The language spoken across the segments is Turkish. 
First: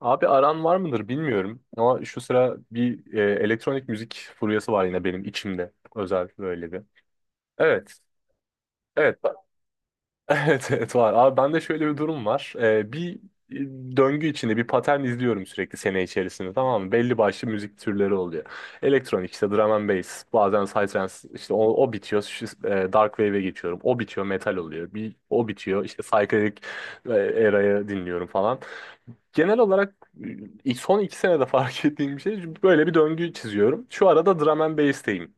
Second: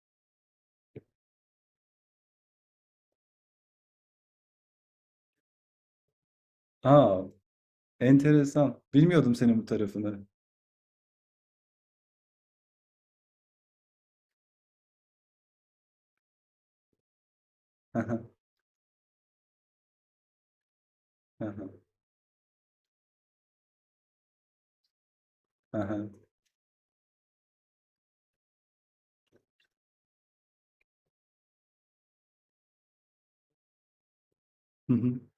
Abi aran var mıdır bilmiyorum ama şu sıra bir elektronik müzik furyası var yine benim içimde özel böyle bir. A! Evet, Enteresan. evet, Bilmiyordum senin bu tarafını. evet, evet var. Abi bende şöyle bir durum var. Bir e, döngü içinde bir patern izliyorum sürekli sene içerisinde, tamam mı? Belli başlı müzik Hı türleri hı. oluyor. Elektronik işte drum and bass, bazen psytrance Hı işte o, hı. o bitiyor, dark wave'e geçiyorum. O bitiyor, metal oluyor. Bir o Hı bitiyor, işte hı. psychedelic era'yı dinliyorum falan. Genel olarak son 2 senede fark ettiğim bir şey çünkü böyle bir döngü çiziyorum. Şu arada drum and Hı hı. bass'teyim.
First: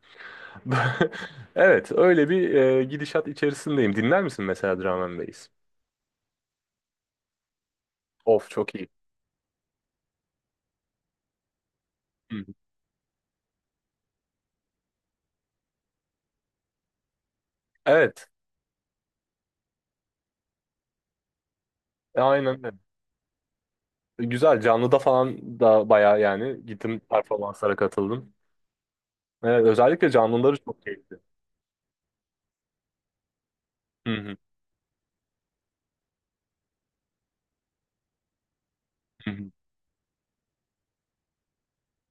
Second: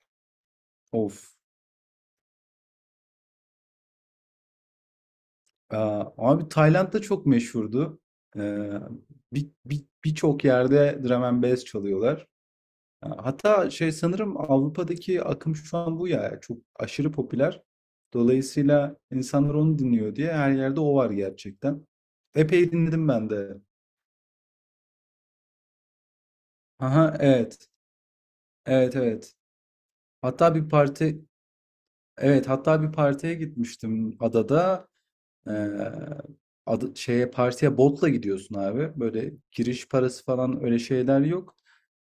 Of! Evet, öyle bir gidişat içerisindeyim. Dinler misin mesela drum and bass? Aaa, abi Tayland'da çok meşhurdu. Of Eee, çok iyi. birçok yerde drum and bass çalıyorlar. Hı hı. Aaa, hatta şey sanırım Avrupa'daki akım şu an bu ya. Çok aşırı popüler. Evet, Dolayısıyla insanlar onu dinliyor diye her yerde o var gerçekten. Aynen öyle. Epey dinledim ben de. Güzel, canlıda falan da bayağı yani gittim Hı, evet. performanslara katıldım. Evet, evet. Evet, özellikle Hatta canlıları bir çok keyifli. parti Evet, hatta bir partiye Hı gitmiştim hı, adada. Ee, şeye partiye botla gidiyorsun abi. hı Böyle hı. giriş parası falan öyle şeyler yok.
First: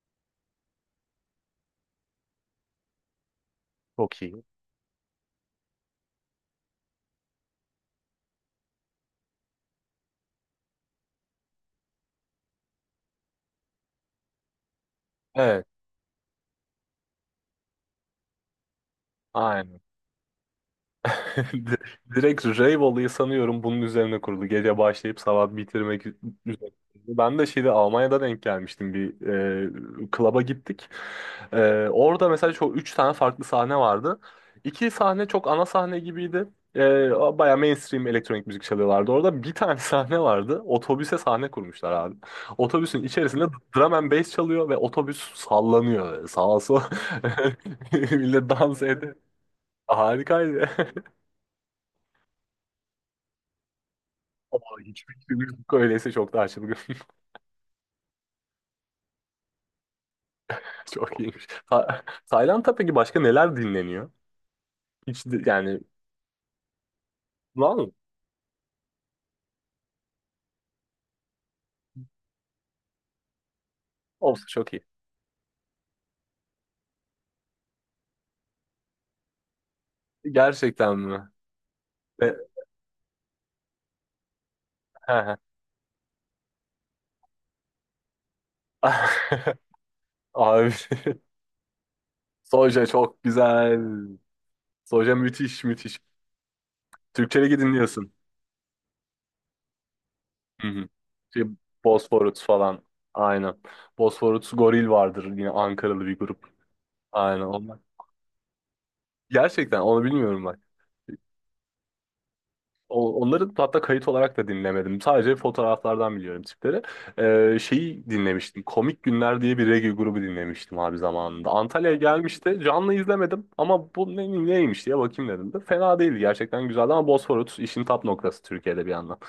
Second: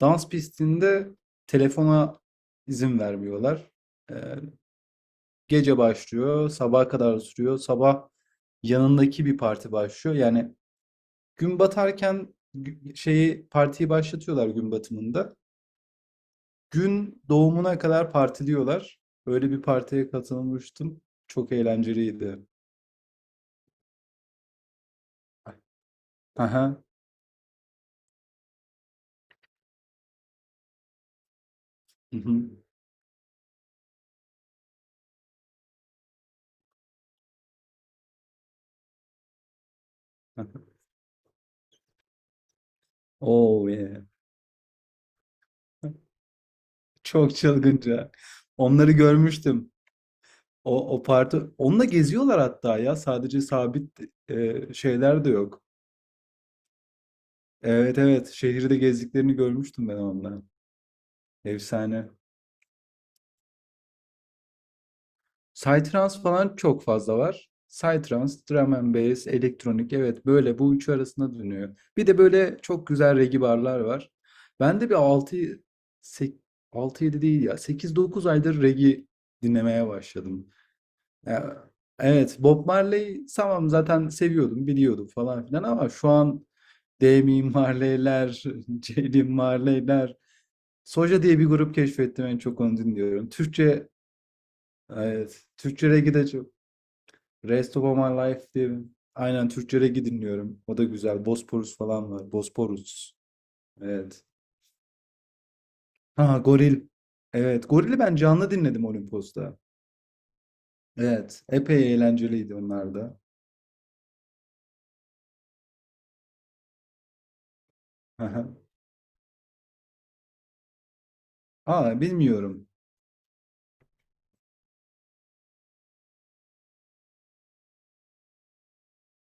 Dans pistinde telefona izin vermiyorlar. Ee, Çok iyi. gece başlıyor, sabaha kadar sürüyor. Sabah yanındaki bir parti başlıyor. Yani gün batarken şeyi partiyi başlatıyorlar gün batımında. Evet, Gün doğumuna kadar partiliyorlar. Öyle bir aynen. partiye katılmıştım. Çok eğlenceliydi. Direkt rave olayı sanıyorum bunun üzerine kurulu. Gece başlayıp sabah bitirmek üzere. Aha. Ben de şeyde Almanya'da denk gelmiştim bir klaba gittik. E, Hı Orada hı. mesela çok 3 tane farklı sahne vardı. İki sahne çok ana sahne gibiydi. E, Baya mainstream elektronik müzik çalıyorlardı. Orada bir tane sahne vardı. Aha. Otobüse sahne kurmuşlar abi. Otobüsün içerisinde Oh drum yeah. and bass çalıyor ve otobüs sallanıyor. Sağa sola Çok çılgınca. millet dans Onları ediyor. görmüştüm. Harikaydı. O parti. Onunla geziyorlar hatta ya. Sadece sabit Aa, hiç şeyler de fikrim yok. yok. Öyleyse çok daha çılgın. Evet, evet. Şehirde gezdiklerini görmüştüm ben onunla. Çok iyiymiş. Ta Efsane. Tayland'da peki başka neler dinleniyor? Yani Psytrance falan çok fazla var. var mı? Psytrance, drum and bass, elektronik evet böyle bu üçü arasında dönüyor. Bir de böyle çok güzel reggae barlar var. Olsa çok iyi. Ben de bir altı, 6-7 değil ya, 8-9 aydır reggae dinlemeye başladım. Gerçekten mi? Ya, E, evet, Bob Marley tamam zaten seviyordum biliyordum he he. falan filan ama şu an Damian Marley'ler, Jaylin Marley'ler, Abi Soja diye bir grup keşfettim en çok onu Soja çok dinliyorum. güzel. Türkçe Soja evet müthiş Türkçe müthiş. reggae de çok Türkçe'de Rest of My dinliyorsun. Life diye aynen Türkçe reggae dinliyorum. Hı O da hı. güzel. Şey, Bosporus falan var. Bosphorus falan. Bosporus. Aynen. Evet. Bosphorus Goril vardır yine Ankaralı bir Ha, grup. Goril. Aynen Evet. onlar. Goril'i ben canlı dinledim Olimpos'ta. Gerçekten onu bilmiyorum bak. Evet. Epey eğlenceliydi onlar da. Onları hatta kayıt olarak da dinlemedim. Sadece fotoğraflardan biliyorum tipleri. Şeyi Aha. dinlemiştim. Komik Günler diye bir reggae grubu dinlemiştim abi zamanında. Antalya'ya Aa, gelmişti. bilmiyorum. Canlı izlemedim ama bu ne, neymiş diye bakayım dedim de. Fena değildi, gerçekten güzeldi ama Bosphorus işin tap noktası Türkiye'de bir yandan.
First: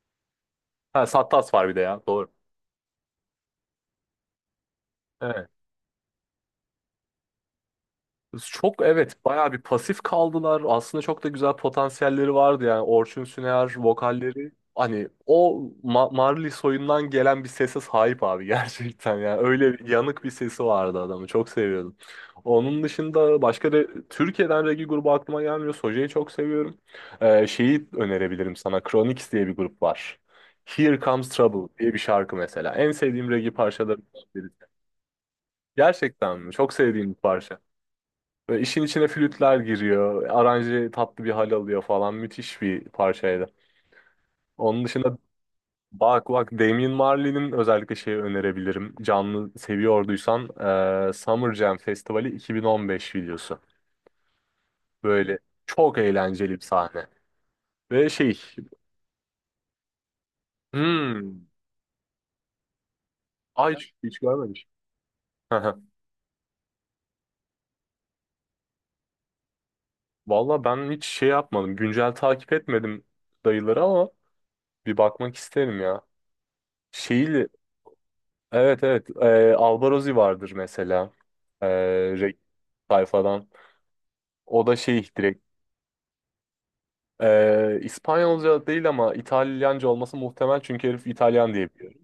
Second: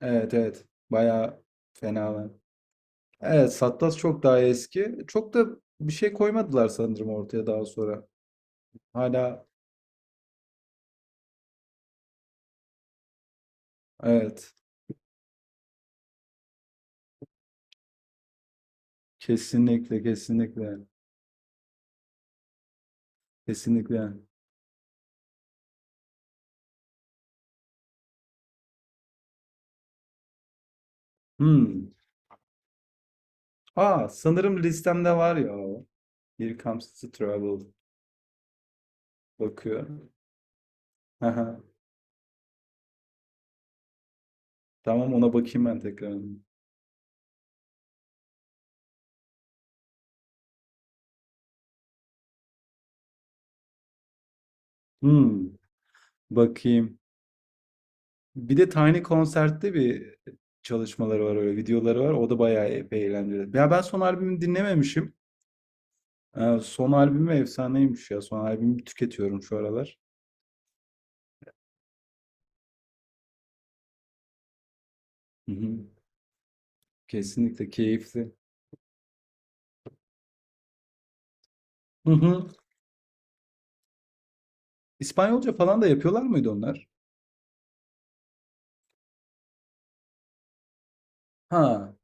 Evet, evet. Ha, Bayağı Sattas var bir de ya, fena var. doğru. Evet, Sattas çok daha eski. Çok da Evet. bir şey koymadılar sanırım ortaya daha sonra. Çok evet, Hala, bayağı bir pasif kaldılar. Aslında çok da güzel potansiyelleri vardı yani. Orçun Süner vokalleri, evet. hani o Marley soyundan gelen bir sese sahip abi gerçekten yani. Öyle bir Kesinlikle yanık bir sesi kesinlikle. vardı adamı. Çok seviyordum. Onun dışında başka da Kesinlikle. Türkiye'den reggae grubu aklıma gelmiyor. Soja'yı çok seviyorum. Şeyi önerebilirim sana. Chronix diye bir grup var. Here Comes Trouble Hmm. diye bir şarkı mesela. En sevdiğim reggae parçalarından Aa, biri. sanırım listemde var ya. Gerçekten mi? Here Çok comes sevdiğim the bir parça. trouble. Böyle işin içine flütler Bakıyor. giriyor. Aranje tatlı bir hal Aha. alıyor falan. Müthiş bir parçaydı. Onun Tamam, dışında ona bakayım ben tekrar. bak bak, Damian Marley'nin özellikle şeyi önerebilirim. Canlı seviyorduysan Summer Jam Festivali 2015 videosu. Böyle Hmm, çok eğlenceli bir bakayım. sahne. Ve şey Bir de Tiny Concert'te bir çalışmaları var, hmm, öyle videoları var. O da bayağı epey eğlenceli. Ya Ay, ben hiç, son hiç albümü görmemiş. dinlememişim. Son albümü efsaneymiş ya. Son albümü tüketiyorum şu aralar. Valla ben hiç şey yapmadım. Güncel takip etmedim dayıları ama bir bakmak Hı isterim hı. ya. Şeyi Kesinlikle keyifli. Evet, evet. Albarozzi vardır mesela. Ee, Hı Re- hı. Sayfadan. O da direkt İspanyolca falan da yapıyorlar mıydı onlar? İspanyolca değil ama İtalyanca olması muhtemel çünkü herif İtalyan diye Ha, biliyorum.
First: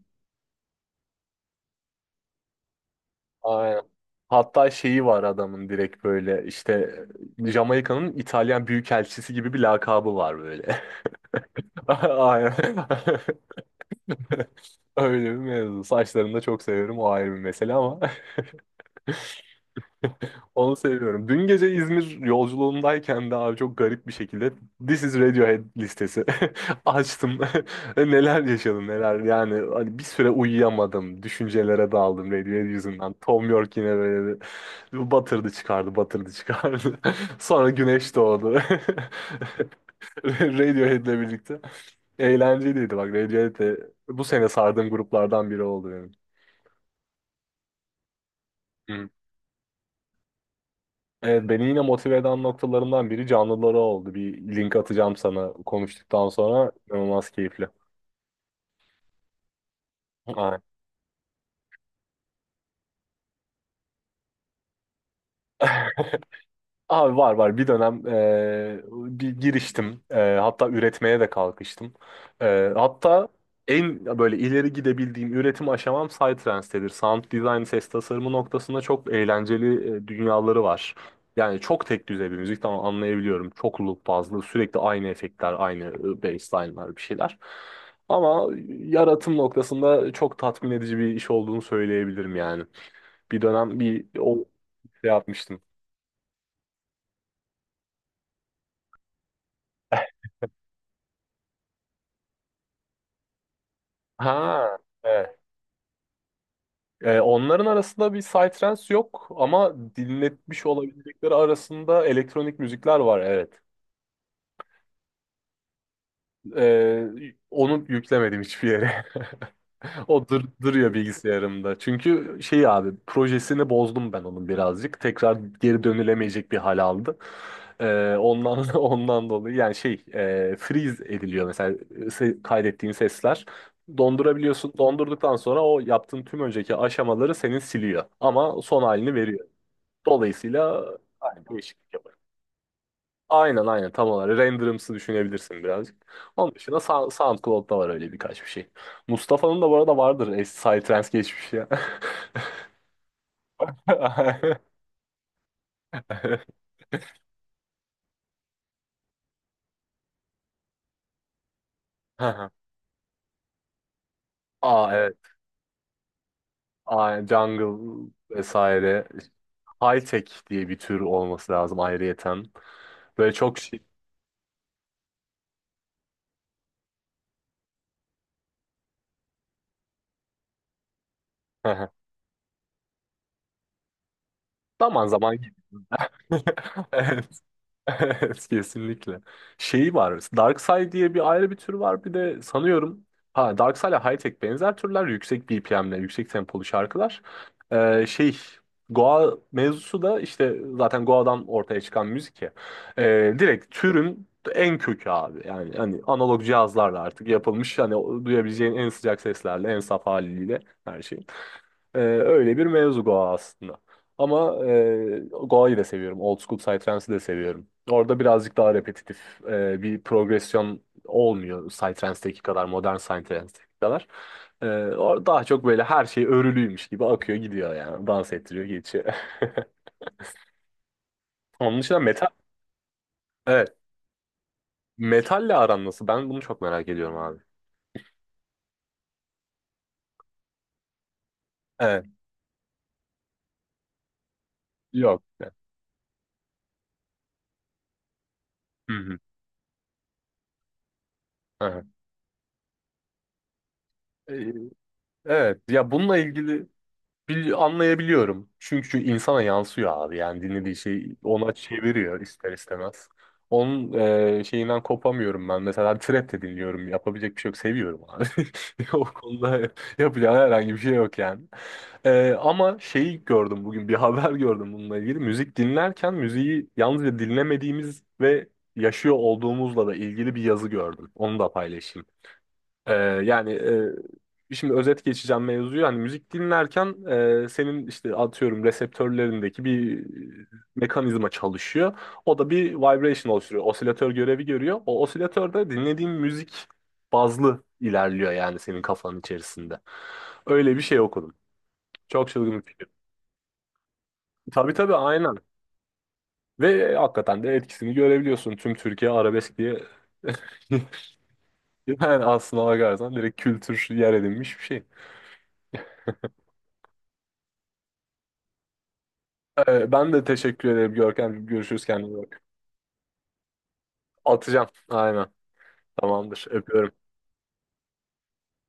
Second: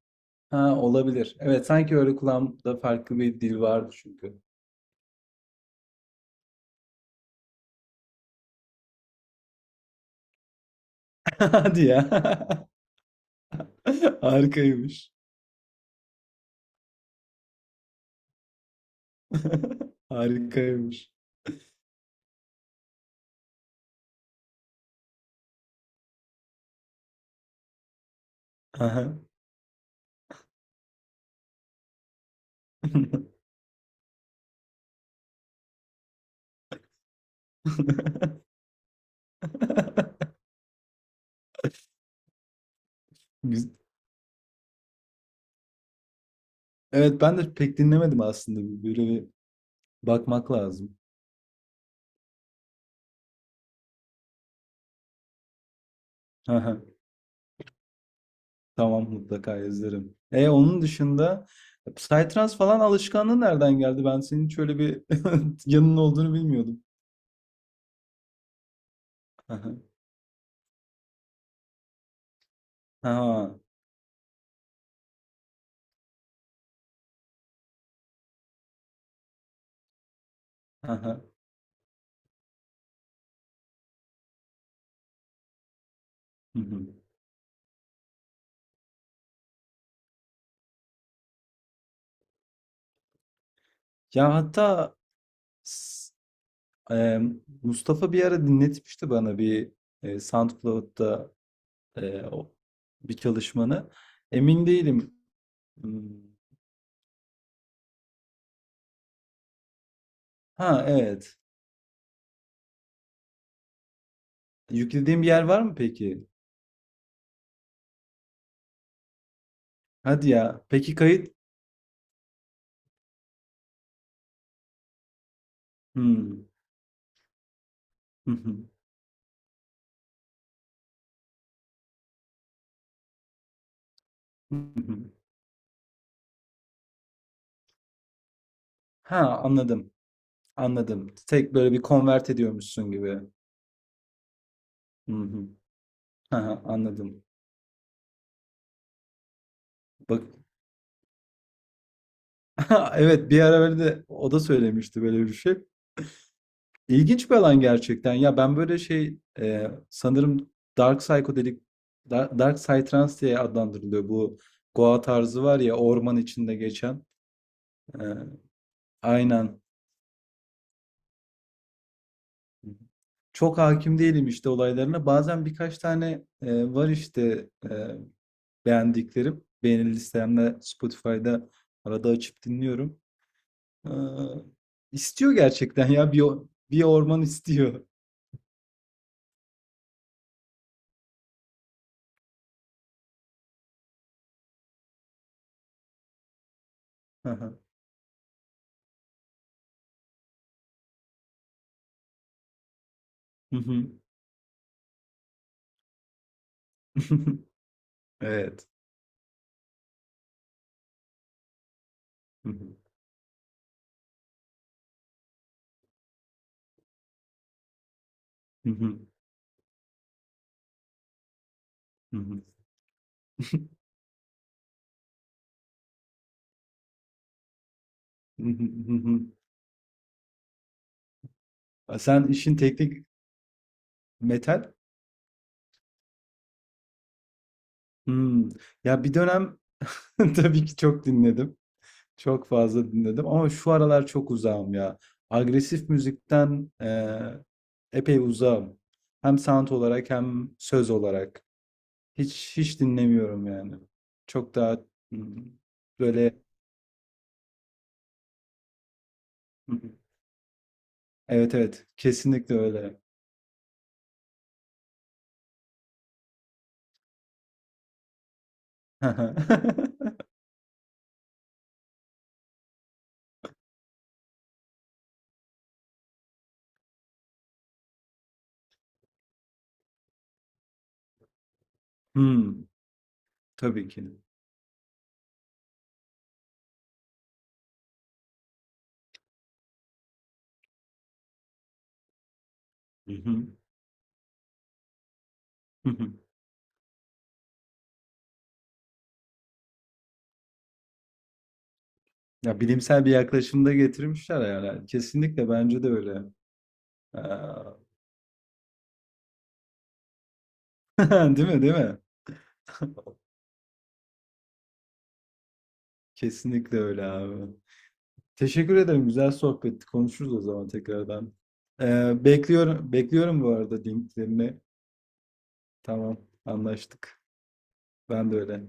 ha olabilir. Evet, sanki öyle kulağımda farklı bir dil Aynen. vardı çünkü. Hatta şeyi var adamın, direkt böyle işte Jamaika'nın İtalyan büyükelçisi gibi bir lakabı var böyle. Hadi ya. Aynen. Harikaymış. Öyle bir mevzu. Saçlarını da çok seviyorum, o ayrı bir mesele ama. Onu Harikaymış. seviyorum. Dün gece İzmir yolculuğundayken de abi çok garip bir şekilde This is Radiohead listesi açtım. Neler yaşadım Aha. neler. Yani hani bir süre uyuyamadım. Düşüncelere daldım Radiohead yüzünden. Tom York yine böyle bir batırdı çıkardı, batırdı çıkardı. Sonra güneş doğdu. Radiohead'le birlikte. Eğlenceliydi bak, Radiohead Güz- de bu sene sardığım gruplardan biri oldu benim. Evet, ben de pek dinlemedim aslında. Böyle bir bakmak lazım. Evet, beni yine motive eden noktalarından biri canlıları oldu. Bir link atacağım sana konuştuktan sonra. Aha. İnanılmaz keyifli. Tamam, mutlaka izlerim. E Aynen. onun dışında Psytrance falan alışkanlığı nereden geldi? Ben senin şöyle bir yanının olduğunu bilmiyordum. Abi var var, bir dönem e, bir Aha. giriştim. Hatta üretmeye de kalkıştım. Hatta Aha. en böyle ileri gidebildiğim üretim aşamam Psytrance'tedir. Sound design, ses tasarımı noktasında çok eğlenceli dünyaları var. Aha. Yani çok tek düzey bir müzik, tamam anlayabiliyorum. Çok loop bazlı, sürekli aynı efektler, aynı Hı hı. bassline'lar, bir şeyler. Ama yaratım noktasında çok tatmin edici bir iş olduğunu söyleyebilirim yani. Bir dönem bir Ya o hatta şey yapmıştım. s- e, Mustafa bir ara dinletmişti bana bir SoundCloud'da e, o- bir çalışmanı. Emin Ha, değilim. evet. Hmm, Onların arasında bir psytrance yok ama dinletmiş ha olabilecekleri evet. arasında elektronik müzikler var, evet. Yüklediğim bir yer var mı peki? Onu yüklemedim hiçbir yere. O Hadi dur ya. duruyor Peki kayıt? bilgisayarımda. Çünkü abi projesini bozdum ben onun birazcık. Tekrar geri Hmm. dönülemeyecek bir hal aldı. Hı hı. Ondan ondan dolayı, yani freeze ediliyor mesela kaydettiğin sesler. Hı Dondurabiliyorsun. hı. Dondurduktan sonra o yaptığın tüm önceki aşamaları senin siliyor. Ama son halini Ha, veriyor. anladım. Dolayısıyla Anladım. aynı Tek böyle bir değişiklik yaparım. convert ediyormuşsun gibi. Aynen aynen, tam olarak. Renderımsı Hı hı. düşünebilirsin birazcık. Onun Ha, dışında anladım. SoundCloud'da var öyle birkaç bir şey. Mustafa'nın da bu arada Bak vardır eski Psytrance geçmişi ya. evet bir ara böyle de o da söylemişti böyle bir şey. İlginç bir alan gerçekten. Ya ben böyle şey sanırım Dark Psychedelic Dark Psytrance diye adlandırılıyor. Bu Aa, Goa evet. tarzı var ya orman içinde geçen. Aynen, E, jungle vesaire. aynen. High tech diye bir tür olması lazım ayrıyeten. Böyle çok Çok şey. hakim değilim işte olaylarına. Bazen birkaç tane var işte beğendiklerim. Beğeni listemde Spotify'da arada açıp dinliyorum. E, Zaman istiyor zaman gerçekten ya bir orman evet. istiyor. Evet, kesinlikle. Şeyi var. Darkside diye bir ayrı bir tür var. Bir de sanıyorum ha darkside, Side ile High benzer türler. Yüksek BPM'le, yüksek tempolu şarkılar. Hı Ee, şey Goa mevzusu da işte zaten Goa'dan ortaya çıkan müzik ya. Direkt hı. türün en kökü abi. Yani hani analog cihazlarla artık yapılmış. Hani Evet. duyabileceğin en sıcak seslerle, en saf haliyle her şey. Hı Öyle bir hı. mevzu Goa aslında. Ama Goa'yı da seviyorum. Old School Psytrance'ı da seviyorum. Orada birazcık Hı daha hı. repetitif bir progresyon olmuyor Hı Psytrance'deki hı. kadar, modern Psytrance'deki kadar. Daha çok böyle her şey örülüymüş gibi akıyor gidiyor yani. Dans Hı ettiriyor hı, hı geçiyor. hı. Onun A, dışında sen metal. işin teknik Evet. metal. Metalle aran nasıl? Ben bunu çok merak ediyorum abi. Hmm. Ya, bir dönem tabii ki çok dinledim. Evet. Çok fazla dinledim ama şu aralar çok uzağım ya. Yok. Agresif müzikten, epey uzağım. Hı hı. Hem sound olarak hem söz olarak. Aha. Hiç hiç dinlemiyorum yani. Ee, Çok daha. Hı. Evet ya, bununla Böyle. ilgili anlayabiliyorum. Çünkü insana Hı. yansıyor abi. Yani dinlediği şey ona Evet, evet. çeviriyor ister Kesinlikle öyle. istemez. Onun şeyinden kopamıyorum ben. Mesela trap de dinliyorum. Yapabilecek bir şey yok. Seviyorum abi. O Hı hı. konuda yapacağım herhangi bir şey yok yani. Ama şeyi gördüm bugün. Bir haber gördüm bununla ilgili. Müzik dinlerken müziği yalnızca dinlemediğimiz ve yaşıyor olduğumuzla da ilgili bir yazı gördüm. Onu da paylaşayım. Ee, Yani Tabii ki. Şimdi özet geçeceğim mevzuyu. Hani müzik dinlerken senin işte atıyorum reseptörlerindeki bir mekanizma çalışıyor. O da bir Hı vibration hı. oluşturuyor. Osilatör görevi görüyor. O osilatörde Hı dinlediğin hı. müzik bazlı ilerliyor yani senin kafanın içerisinde. Öyle bir şey okudum. Çok çılgın Ya bir fikir. bilimsel bir yaklaşımda getirmişler Tabii yani. tabii, aynen. Kesinlikle bence de öyle. Ve Ee, hakikaten de etkisini görebiliyorsun. Tüm Türkiye arabesk diye. Değil mi? Değil mi? Yani aslına bakarsan direkt kültür yer edinmiş bir şey. Kesinlikle öyle abi. Teşekkür ederim. Güzel sohbetti. Ben de Konuşuruz o zaman teşekkür ederim tekrardan. Görkem. Görüşürüz, kendine iyi bak. Bekliyorum, bekliyorum bu arada linklerini. Atacağım. Aynen. Tamam, Tamamdır. Öpüyorum. anlaştık. Ben de öyle.